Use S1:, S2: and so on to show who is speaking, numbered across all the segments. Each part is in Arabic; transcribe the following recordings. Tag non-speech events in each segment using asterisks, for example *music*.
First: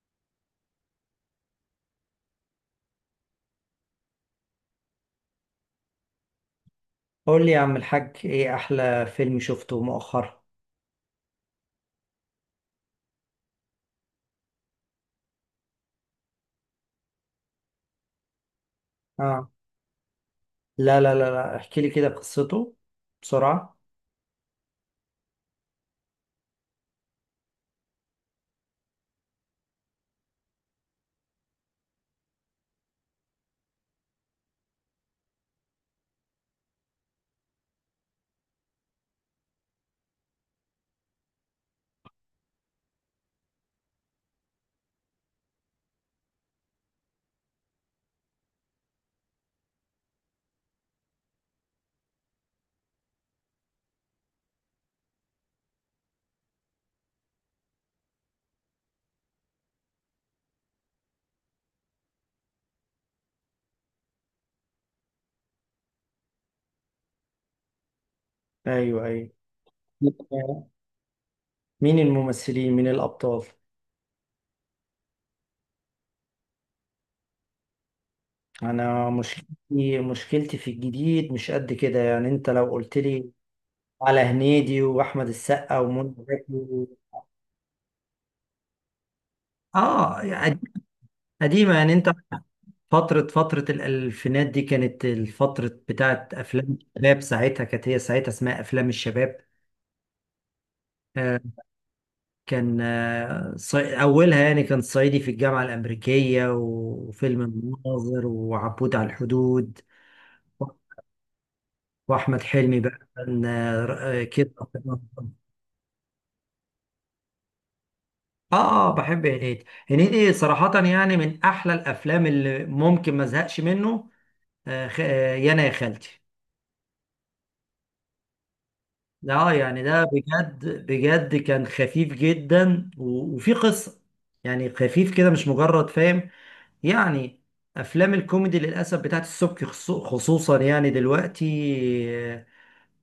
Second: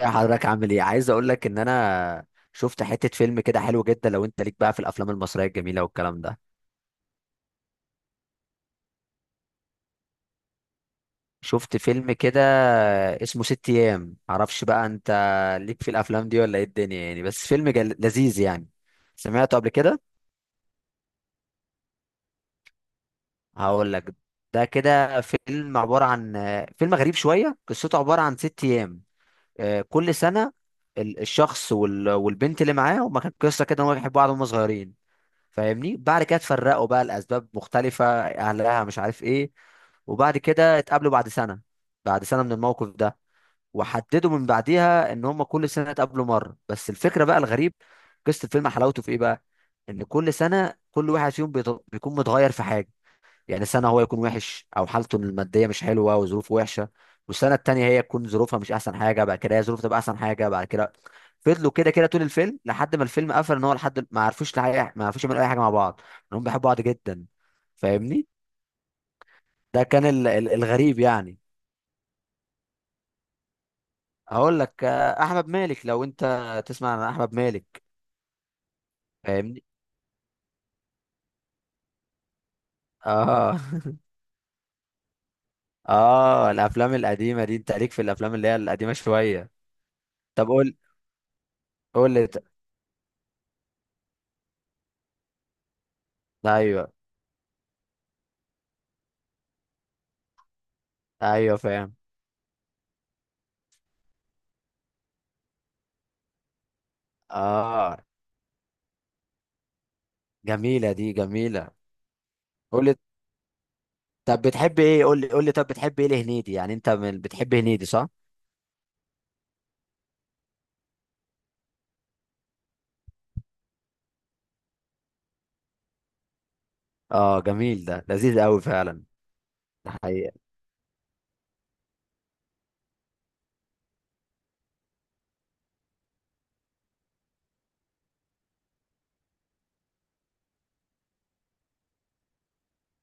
S1: يا حضرتك، عامل ايه؟ عايز اقول لك ان انا شفت حتة فيلم كده حلو جدا. لو انت ليك بقى في الافلام المصرية الجميلة والكلام ده.
S2: قول لي يا عم الحاج، ايه احلى فيلم شفته مؤخرا؟
S1: شفت فيلم كده اسمه ست ايام. معرفش بقى انت ليك في الافلام دي ولا ايه الدنيا يعني. بس فيلم لذيذ يعني.
S2: اه،
S1: سمعته قبل كده؟
S2: لا لا لا لا، احكي لي كده قصته بسرعة.
S1: هقول لك. ده كده فيلم عبارة عن فيلم غريب شوية. قصته عبارة عن ست ايام. كل سنة الشخص والبنت اللي معاه، هما كانت قصة كده ان هما بيحبوا بعض وهما صغيرين، فاهمني. بعد كده اتفرقوا بقى لاسباب مختلفه، اهلها مش عارف ايه. وبعد كده اتقابلوا بعد سنه، بعد سنه من الموقف ده. وحددوا من بعديها ان هم كل سنه اتقابلوا مره. بس الفكره بقى الغريب، قصه الفيلم حلاوته في ايه بقى، ان كل سنه كل واحد فيهم بيكون متغير في حاجه. يعني سنة هو يكون وحش أو حالته المادية مش حلوة وظروفه وحشة، والسنة التانية هي تكون ظروفها مش أحسن حاجة. بعد كده هي ظروفها تبقى أحسن حاجة بعد كده. فضلوا كده كده طول الفيلم لحد ما الفيلم قفل. إن هو لحد ما عرفوش لحقيقة، ما عرفوش يعملوا أي حاجة مع بعض، إنهم بيحبوا بعض جدا، فاهمني.
S2: ايوه، ايوه.
S1: ده كان الغريب يعني.
S2: مين الممثلين، مين الابطال؟
S1: هقول لك، أحمد مالك. لو أنت تسمع عن أحمد مالك،
S2: انا
S1: فاهمني.
S2: مشكلتي في الجديد مش قد كده، يعني انت لو قلت لي
S1: آه *laughs*
S2: على هنيدي واحمد السقا ومنى
S1: آه،
S2: زكي و...
S1: الأفلام القديمة دي. أنت ليك في الأفلام اللي هي القديمة شوية؟
S2: اه
S1: طب
S2: يعني،
S1: قول.
S2: قديمة يعني
S1: قول
S2: انت.
S1: لي.
S2: فترة الألفينات دي كانت الفترة بتاعت أفلام
S1: أيوه
S2: الشباب، ساعتها كانت، هي ساعتها اسمها أفلام الشباب. آه،
S1: أيوه فاهم.
S2: كان أولها يعني كان صعيدي في الجامعة الأمريكية وفيلم
S1: اه،
S2: المناظر وعبود على الحدود.
S1: جميلة، دي جميلة.
S2: وأحمد حلمي
S1: قول لي،
S2: بقى كان
S1: طب
S2: كده.
S1: بتحب
S2: آه
S1: ايه؟ قول لي قول لي، طب بتحب ايه لهنيدي؟ يعني انت من بتحب هنيدي، صح؟
S2: بحب هنيدي، هنيدي صراحة يعني من أحلى الأفلام اللي ممكن ما أزهقش منه. آه، خ... آه، يانا يا خالتي.
S1: اه، جميل، ده لذيذ قوي فعلا.
S2: اه يعني،
S1: ده
S2: ده
S1: حقيقة.
S2: بجد بجد كان خفيف جدا و... وفي قصة، يعني خفيف كده مش مجرد، فاهم يعني. افلام الكوميدي للاسف بتاعت السبكي خصوصا يعني دلوقتي،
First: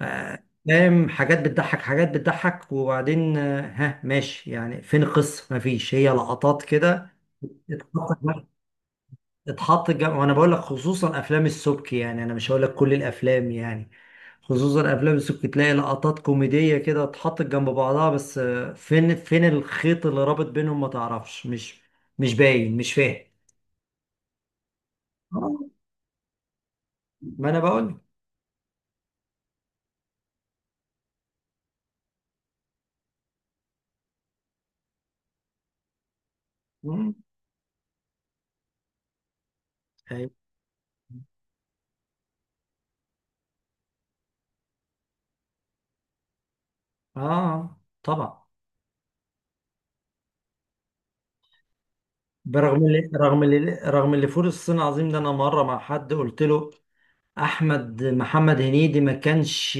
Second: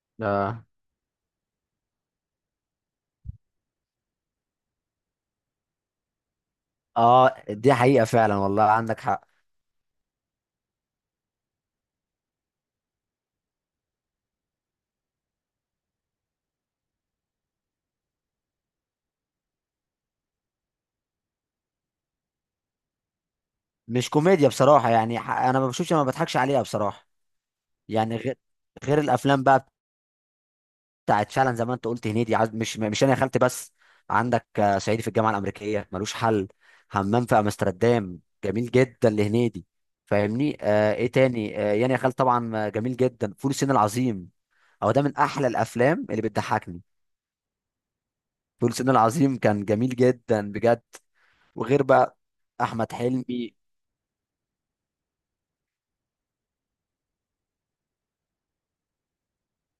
S1: اه
S2: فاهم، حاجات بتضحك، حاجات بتضحك، وبعدين ها ماشي، يعني فين القصه؟ مفيش، هي لقطات كده
S1: اه، دي حقيقة فعلا
S2: اتحط،
S1: والله، عندك حق.
S2: وانا بقول لك خصوصا افلام السبكي، يعني انا مش هقول لك كل الافلام يعني. خصوصا افلام السبكي تلاقي لقطات كوميديه كده اتحطت جنب بعضها، بس فين الخيط اللي رابط بينهم، ما تعرفش. مش باين، مش فاهم.
S1: مش كوميديا بصراحة يعني، انا ما
S2: آه،
S1: بشوفش ما بضحكش عليها بصراحة.
S2: ما انا بقول.
S1: يعني غير، غير الافلام بقى بتاعت فعلا زي ما انت قلت هنيدي. عايز مش مش انا يا خالتي، بس عندك صعيدي في الجامعه الامريكيه، ملوش حل.
S2: مم.
S1: همام في امستردام، جميل جدا لهنيدي،
S2: أيوة.
S1: فاهمني. آه، ايه تاني؟ آه يعني يا خالتي طبعا، جميل جدا فول الصين العظيم. هو ده من احلى الافلام اللي بتضحكني.
S2: اه طبعا.
S1: فول الصين العظيم كان جميل جدا بجد. وغير بقى
S2: برغم
S1: احمد
S2: اللي رغم
S1: حلمي.
S2: اللي رغم اللي فول الصين العظيم ده، انا مره مع حد قلت له احمد، محمد هنيدي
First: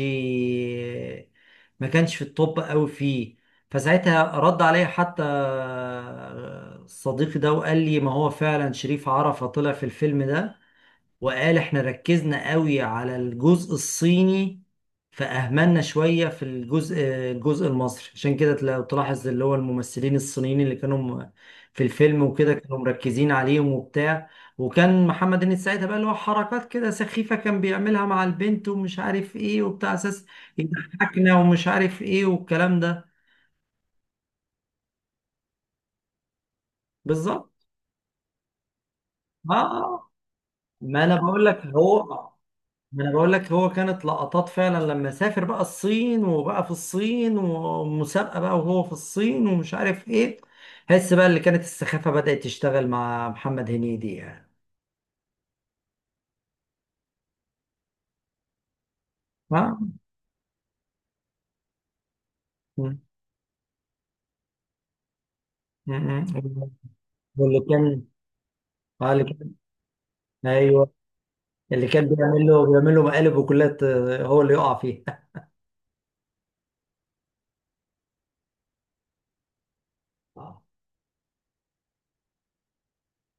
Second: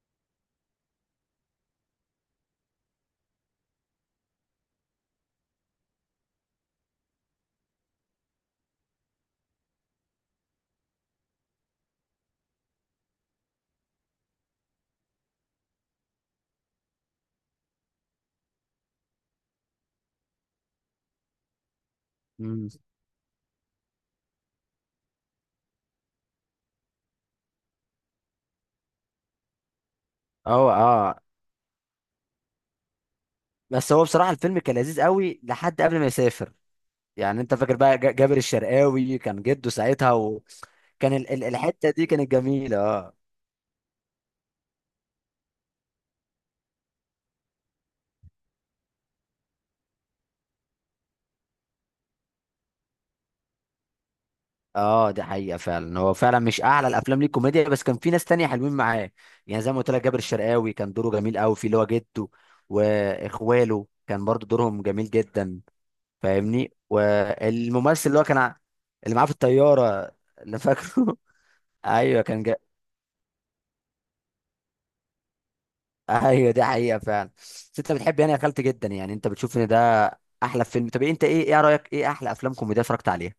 S2: ما كانش في التوب قوي فيه. فساعتها رد عليا حتى صديقي ده، وقال لي: ما هو فعلا شريف عرفة طلع في الفيلم ده، وقال احنا ركزنا قوي على الجزء الصيني، فأهملنا شوية في الجزء المصري. عشان كده لو تلاحظ، اللي هو الممثلين الصينيين اللي كانوا في الفيلم وكده
S1: مم.
S2: كانوا مركزين عليهم وبتاع. وكان محمد هنيدي ساعتها بقى، اللي هو حركات كده سخيفة كان بيعملها مع البنت ومش عارف ايه وبتاع، اساس
S1: اه اه.
S2: يضحكنا، ومش عارف ايه والكلام ده.
S1: بس هو بصراحه الفيلم كان لذيذ قوي لحد قبل ما يسافر. يعني
S2: بالظبط.
S1: انت فاكر بقى جابر الشرقاوي كان
S2: اه.
S1: جده ساعتها.
S2: ما
S1: كان
S2: انا بقول لك
S1: الحته
S2: هو
S1: دي كانت جميله،
S2: ما انا
S1: اه.
S2: بقول لك هو كانت لقطات فعلا، لما سافر بقى الصين، وبقى في الصين ومسابقة بقى وهو في الصين ومش عارف ايه، حس بقى اللي كانت السخافة بدأت تشتغل مع محمد هنيدي يعني.
S1: اه دي حقيقه فعلا. هو فعلا مش اعلى الافلام ليه كوميديا، بس كان في ناس تانية حلوين معاه. يعني زي ما قلت
S2: ها.
S1: لك جابر الشرقاوي كان دوره جميل قوي في اللي هو جده،
S2: م-
S1: واخواله كان برضو دورهم جميل جدا،
S2: م- م.
S1: فاهمني.
S2: واللي كان،
S1: والممثل اللي هو كان اللي
S2: اللي
S1: معاه في
S2: كان،
S1: الطياره، اللي
S2: ايوه،
S1: فاكره. *laughs*
S2: اللي كان
S1: ايوه كان
S2: بيعمل له بيعمل له مقالب وكلات، هو اللي يقع فيها.
S1: ايوه دي حقيقه فعلا. بس انت بتحب يعني يا خالتي جدا، يعني انت بتشوف ان ده
S2: آه،
S1: احلى فيلم؟ طب انت ايه، ايه رايك؟ ايه احلى افلام كوميديا اتفرجت عليها؟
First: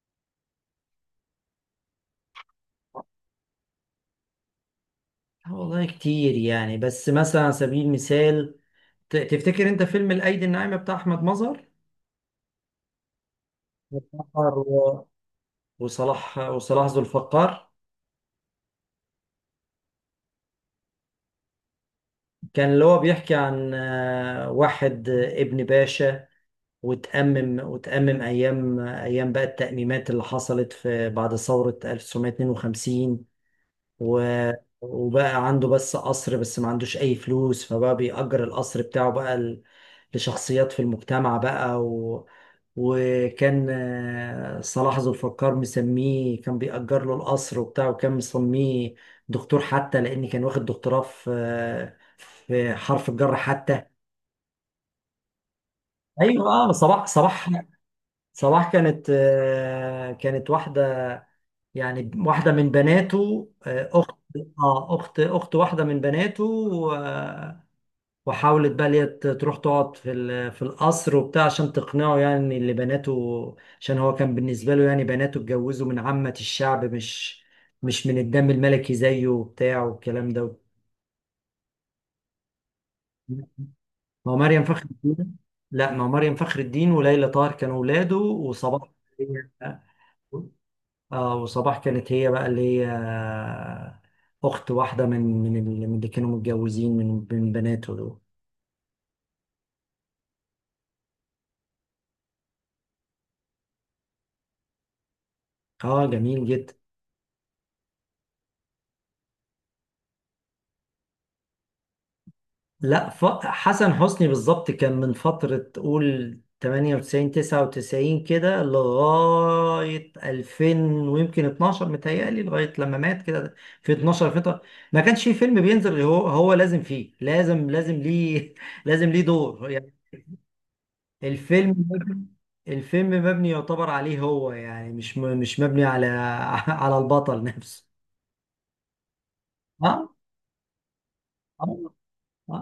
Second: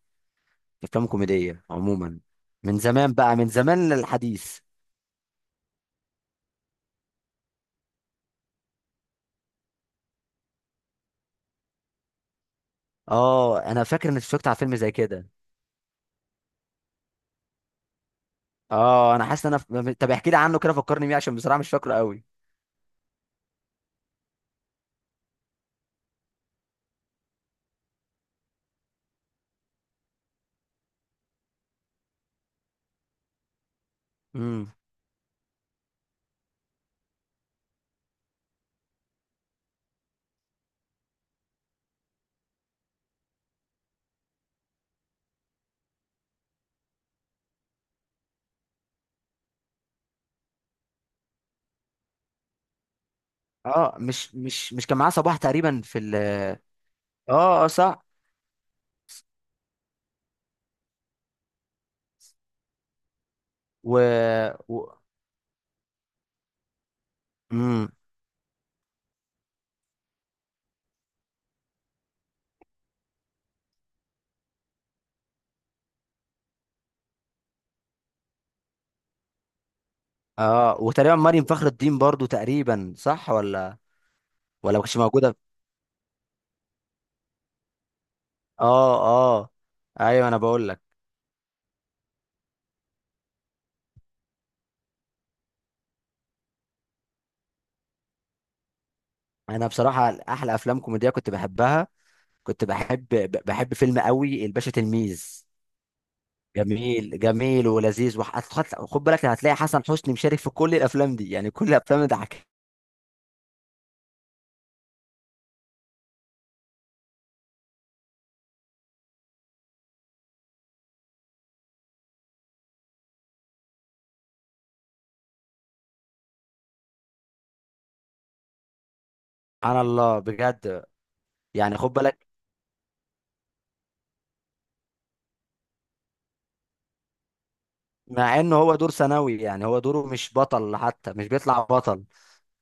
S1: افلام كوميديه عموما، من زمان بقى، من زمان للحديث.
S2: والله كتير يعني، بس مثلا على سبيل المثال، تفتكر انت فيلم الايدي الناعمة بتاع احمد مظهر؟
S1: اه، انا فاكر اني اتفرجت على فيلم زي
S2: *laughs*
S1: كده.
S2: وصلاح ذو الفقار.
S1: اه، انا حاسس ان انا طب احكي لي عنه كده، فكرني بيه عشان بصراحه مش فاكره قوي.
S2: كان اللي هو بيحكي عن واحد ابن باشا، وتأمم أيام، بقى التأميمات اللي حصلت في بعد ثورة 1952. و...
S1: امم.
S2: وبقى عنده بس قصر، بس ما عندوش أي فلوس، فبقى بيأجر القصر بتاعه بقى لشخصيات في المجتمع بقى و... وكان صلاح ذو الفقار مسميه، كان بيأجر له القصر وبتاع، وكان مسميه دكتور حتى، لأن كان واخد دكتوراه في في حرف الجر حتى.
S1: اه، مش كان معاه صباح تقريبا في ال...
S2: ايوه، اه، صباح.
S1: اه اه صح.
S2: صباح كانت كانت واحدة، يعني واحدة من بناته، آه،
S1: و،
S2: أخت اه،
S1: و...
S2: أخت واحدة من بناته.
S1: امم.
S2: وحاولت بقى اللي هي تروح تقعد في في القصر وبتاع، عشان تقنعه يعني ان اللي بناته، عشان هو كان بالنسبه له يعني بناته اتجوزوا من عامه الشعب، مش من الدم الملكي زيه وبتاع والكلام ده.
S1: اه، وتقريبا مريم فخر الدين برضو تقريبا، صح ولا؟
S2: ما هو مريم
S1: ولا ما
S2: فخر
S1: كانتش موجوده؟
S2: الدين. لا، ما هو مريم فخر الدين وليلى طاهر كانوا ولاده، وصباح
S1: اه اه
S2: هي-
S1: ايوه انا بقول لك.
S2: اه، وصباح كانت هي بقى اللي هي اخت واحده من من من اللي كانوا متجوزين من بناته دول.
S1: انا بصراحه احلى افلام كوميديه كنت بحبها، كنت بحب بحب فيلم قوي الباشا تلميذ.
S2: اه جميل جدا.
S1: جميل جميل ولذيذ وح- خد خد بالك، هتلاقي حسن حسني مشارك في كل الافلام دي. يعني كل الافلام ده حكي.
S2: لا، حسن حسني بالظبط كان من فترة تقول 98، 99 كده لغاية 2000، ويمكن 12، متهيألي لغاية لما مات كده، في 12 فترة ما كانش فيه فيلم بينزل غير هو، لازم فيه، لازم ليه *laughs* لازم ليه دور
S1: سبحان
S2: يعني.
S1: الله بجد.
S2: الفيلم
S1: يعني خد
S2: مبني-
S1: بالك،
S2: الفيلم مبني يعتبر عليه هو، يعني مش مش مبني على *laughs* على البطل نفسه.
S1: مع انه هو دور ثانوي، يعني هو دوره
S2: اه،
S1: مش بطل حتى، مش بيطلع
S2: اه،
S1: بطل.
S2: اه.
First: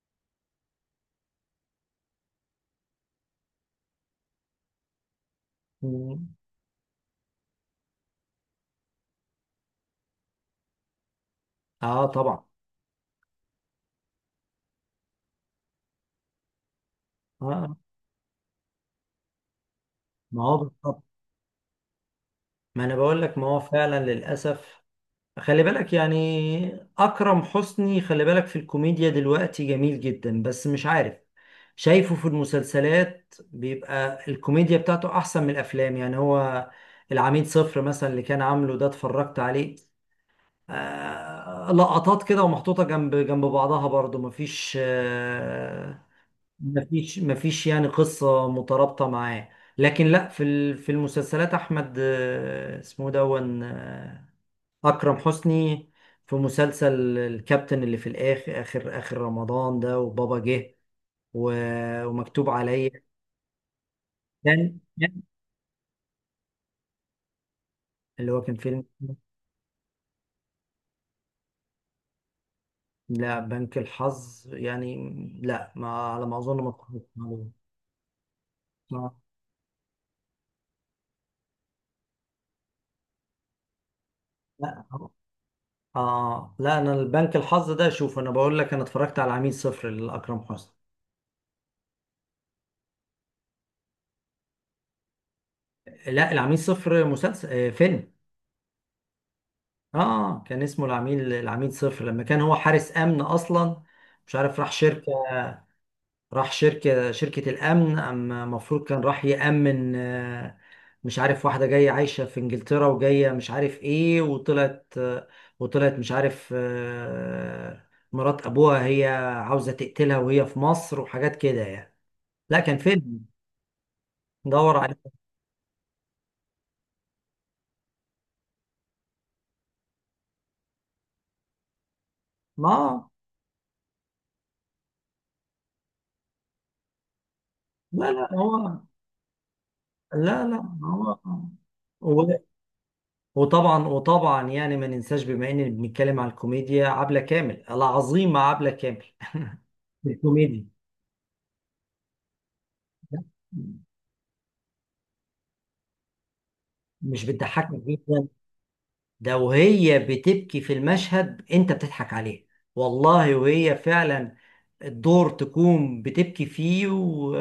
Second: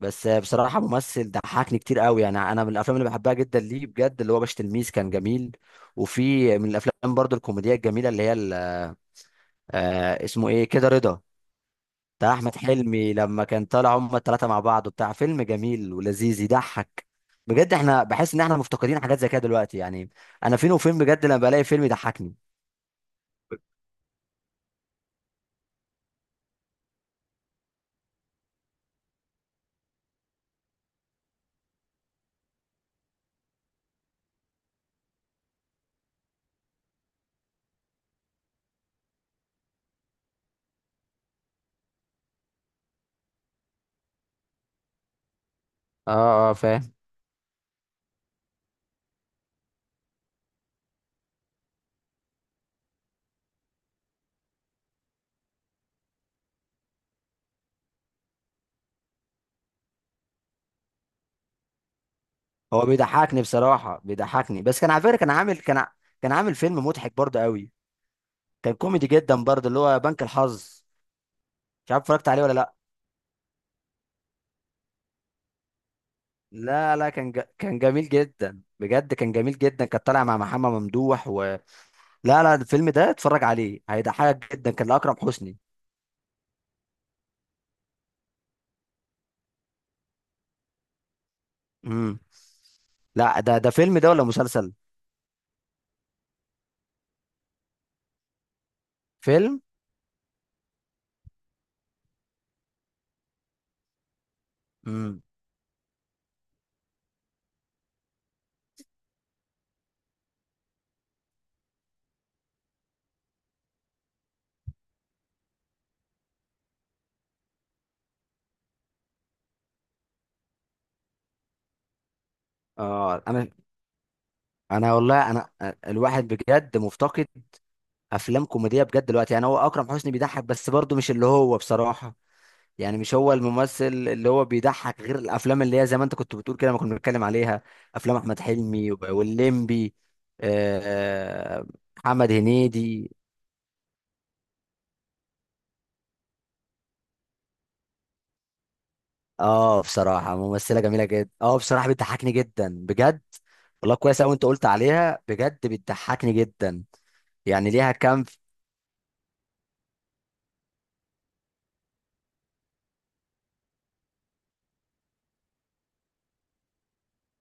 S1: بس بصراحه ممثل ضحكني كتير قوي. يعني انا من الافلام اللي بحبها جدا ليه بجد اللي هو باشا تلميذ، كان جميل.
S2: مم.
S1: وفي من الافلام برضو الكوميديا الجميله اللي هي اسمه ايه كده، رضا.
S2: اه
S1: بتاع
S2: طبعا.
S1: احمد حلمي لما كان طالع هما الثلاثه مع بعض وبتاع، فيلم جميل ولذيذ يضحك
S2: اه.
S1: بجد. احنا بحس ان احنا مفتقدين حاجات زي كده دلوقتي يعني.
S2: ما هو
S1: انا فين وفين
S2: بالظبط.
S1: بجد لما بلاقي فيلم يضحكني.
S2: ما انا بقول لك، ما هو فعلا للاسف. خلي بالك يعني اكرم حسني، خلي بالك في الكوميديا دلوقتي جميل جدا، بس مش عارف، شايفه في المسلسلات بيبقى الكوميديا بتاعته احسن من الافلام يعني. هو العميد صفر مثلا اللي كان عامله ده، اتفرجت عليه؟ لقطات كده ومحطوطة جنب جنب بعضها، برضو مفيش
S1: اه اه فاهم.
S2: مفيش يعني قصة مترابطة معاه. لكن لا، في في المسلسلات أحمد، اسمه دون، أكرم حسني، في مسلسل الكابتن اللي في الآخر، آخر آخر رمضان ده، وبابا جه، ومكتوب
S1: هو
S2: عليا.
S1: بيضحكني بصراحه بيضحكني.
S2: كان
S1: بس كان على فكره
S2: كان-
S1: كان عامل فيلم مضحك برضه قوي.
S2: اللي هو كان
S1: كان
S2: فيلم.
S1: كوميدي جدا برضه اللي هو بنك الحظ. مش عارف اتفرجت عليه ولا لا.
S2: لا بنك الحظ يعني، لا، ما على ما أظن ما
S1: لا
S2: اتفرجتش
S1: لا كان
S2: عليه.
S1: كان جميل جدا بجد.
S2: آه،
S1: كان جميل جدا كان طالع مع محمد ممدوح و... لا لا، الفيلم ده اتفرج عليه هيضحكك جدا،
S2: لا.
S1: كان لأكرم حسني.
S2: لا، أنا البنك الحظ ده، شوف أنا بقول لك، أنا اتفرجت على عميل صفر لأكرم حسني.
S1: امم. لا، ده فيلم ده ولا مسلسل؟
S2: لا، العميل صفر مسلسل، فيلم.
S1: فيلم.
S2: اه كان اسمه العميل، صفر، لما كان هو حارس امن اصلا، مش عارف راح شركه،
S1: امم.
S2: شركه الامن، اما المفروض كان راح يامن مش عارف، واحده جايه عايشه في انجلترا وجايه، مش عارف ايه، وطلعت وطلعت مش عارف مرات ابوها، هي عاوزه تقتلها وهي في مصر وحاجات كده يعني. لا كان
S1: اه،
S2: فيلم،
S1: انا
S2: دور
S1: انا
S2: عليه.
S1: والله انا الواحد بجد مفتقد افلام كوميديه بجد دلوقتي. يعني هو اكرم حسني بيضحك بس برضه مش اللي هو بصراحه. يعني
S2: ما،
S1: مش هو الممثل اللي هو بيضحك غير الافلام اللي هي زي ما انت كنت بتقول كده ما كنا بنتكلم عليها.
S2: لا
S1: افلام
S2: لا
S1: احمد
S2: هو
S1: حلمي وب- والليمبي
S2: لا لا
S1: آه، آه، محمد
S2: هو.
S1: هنيدي.
S2: وطبعا يعني ما ننساش، بما اننا بنتكلم على الكوميديا، عبلة كامل، العظيمة عبلة كامل.
S1: اه
S2: *laughs*
S1: بصراحه
S2: الكوميديا.
S1: ممثله جميله جدا. اه بصراحه بتضحكني جدا بجد. والله كويس قوي انت قلت عليها بجد، بتضحكني جدا.
S2: مش
S1: يعني
S2: بتضحكك
S1: ليها كام
S2: جدا؟ ده وهي بتبكي في المشهد انت بتضحك عليها، والله. وهي فعلا الدور تكون بتبكي فيه و...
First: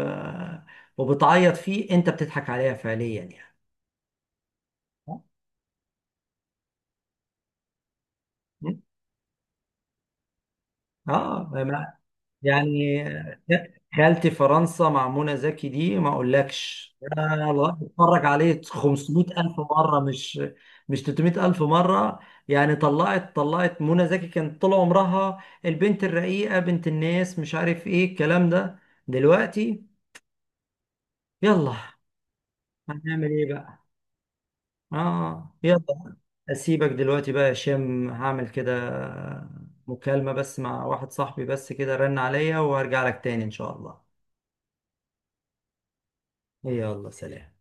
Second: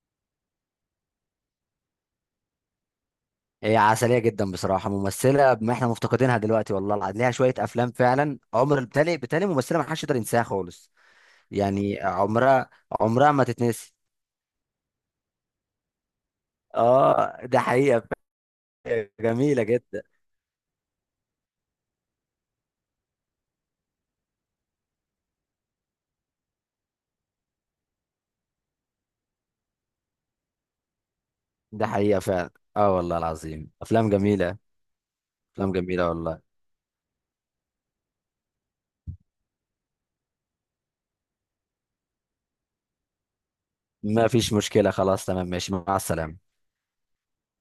S2: وبتعيط فيه، انت بتضحك عليها فعليا يعني.
S1: هي عسليه جدا بصراحه. ممثله ما احنا مفتقدينها دلوقتي والله العظيم، ليها شويه افلام فعلا عمر بالتالي. ممثله ما حدش يقدر ينساها خالص.
S2: اه
S1: يعني
S2: يعني.
S1: عمرها، عمرها ما تتنسي.
S2: خالتي فرنسا مع منى زكي دي، ما اقولكش، يا
S1: اه ده
S2: الله،
S1: حقيقه
S2: اتفرج عليه
S1: فعلاً،
S2: 500 الف
S1: جميله
S2: مره،
S1: جدا.
S2: مش مش 300 الف مره. يعني طلعت منى زكي كانت طول عمرها البنت الرقيقه، بنت الناس مش عارف ايه الكلام ده. دلوقتي يلا،
S1: ده حقيقه فعلا. اه والله
S2: هنعمل ايه
S1: العظيم
S2: بقى.
S1: افلام جميله.
S2: اه
S1: افلام جميله
S2: يلا.
S1: والله.
S2: اسيبك دلوقتي بقى يا هشام، هعمل كده مكالمه بس مع واحد صاحبي، بس كده رن عليا، وهرجع لك تاني ان شاء الله.
S1: ما فيش مشكله، خلاص تمام، ماشي، مع السلامه.
S2: يلا سلام.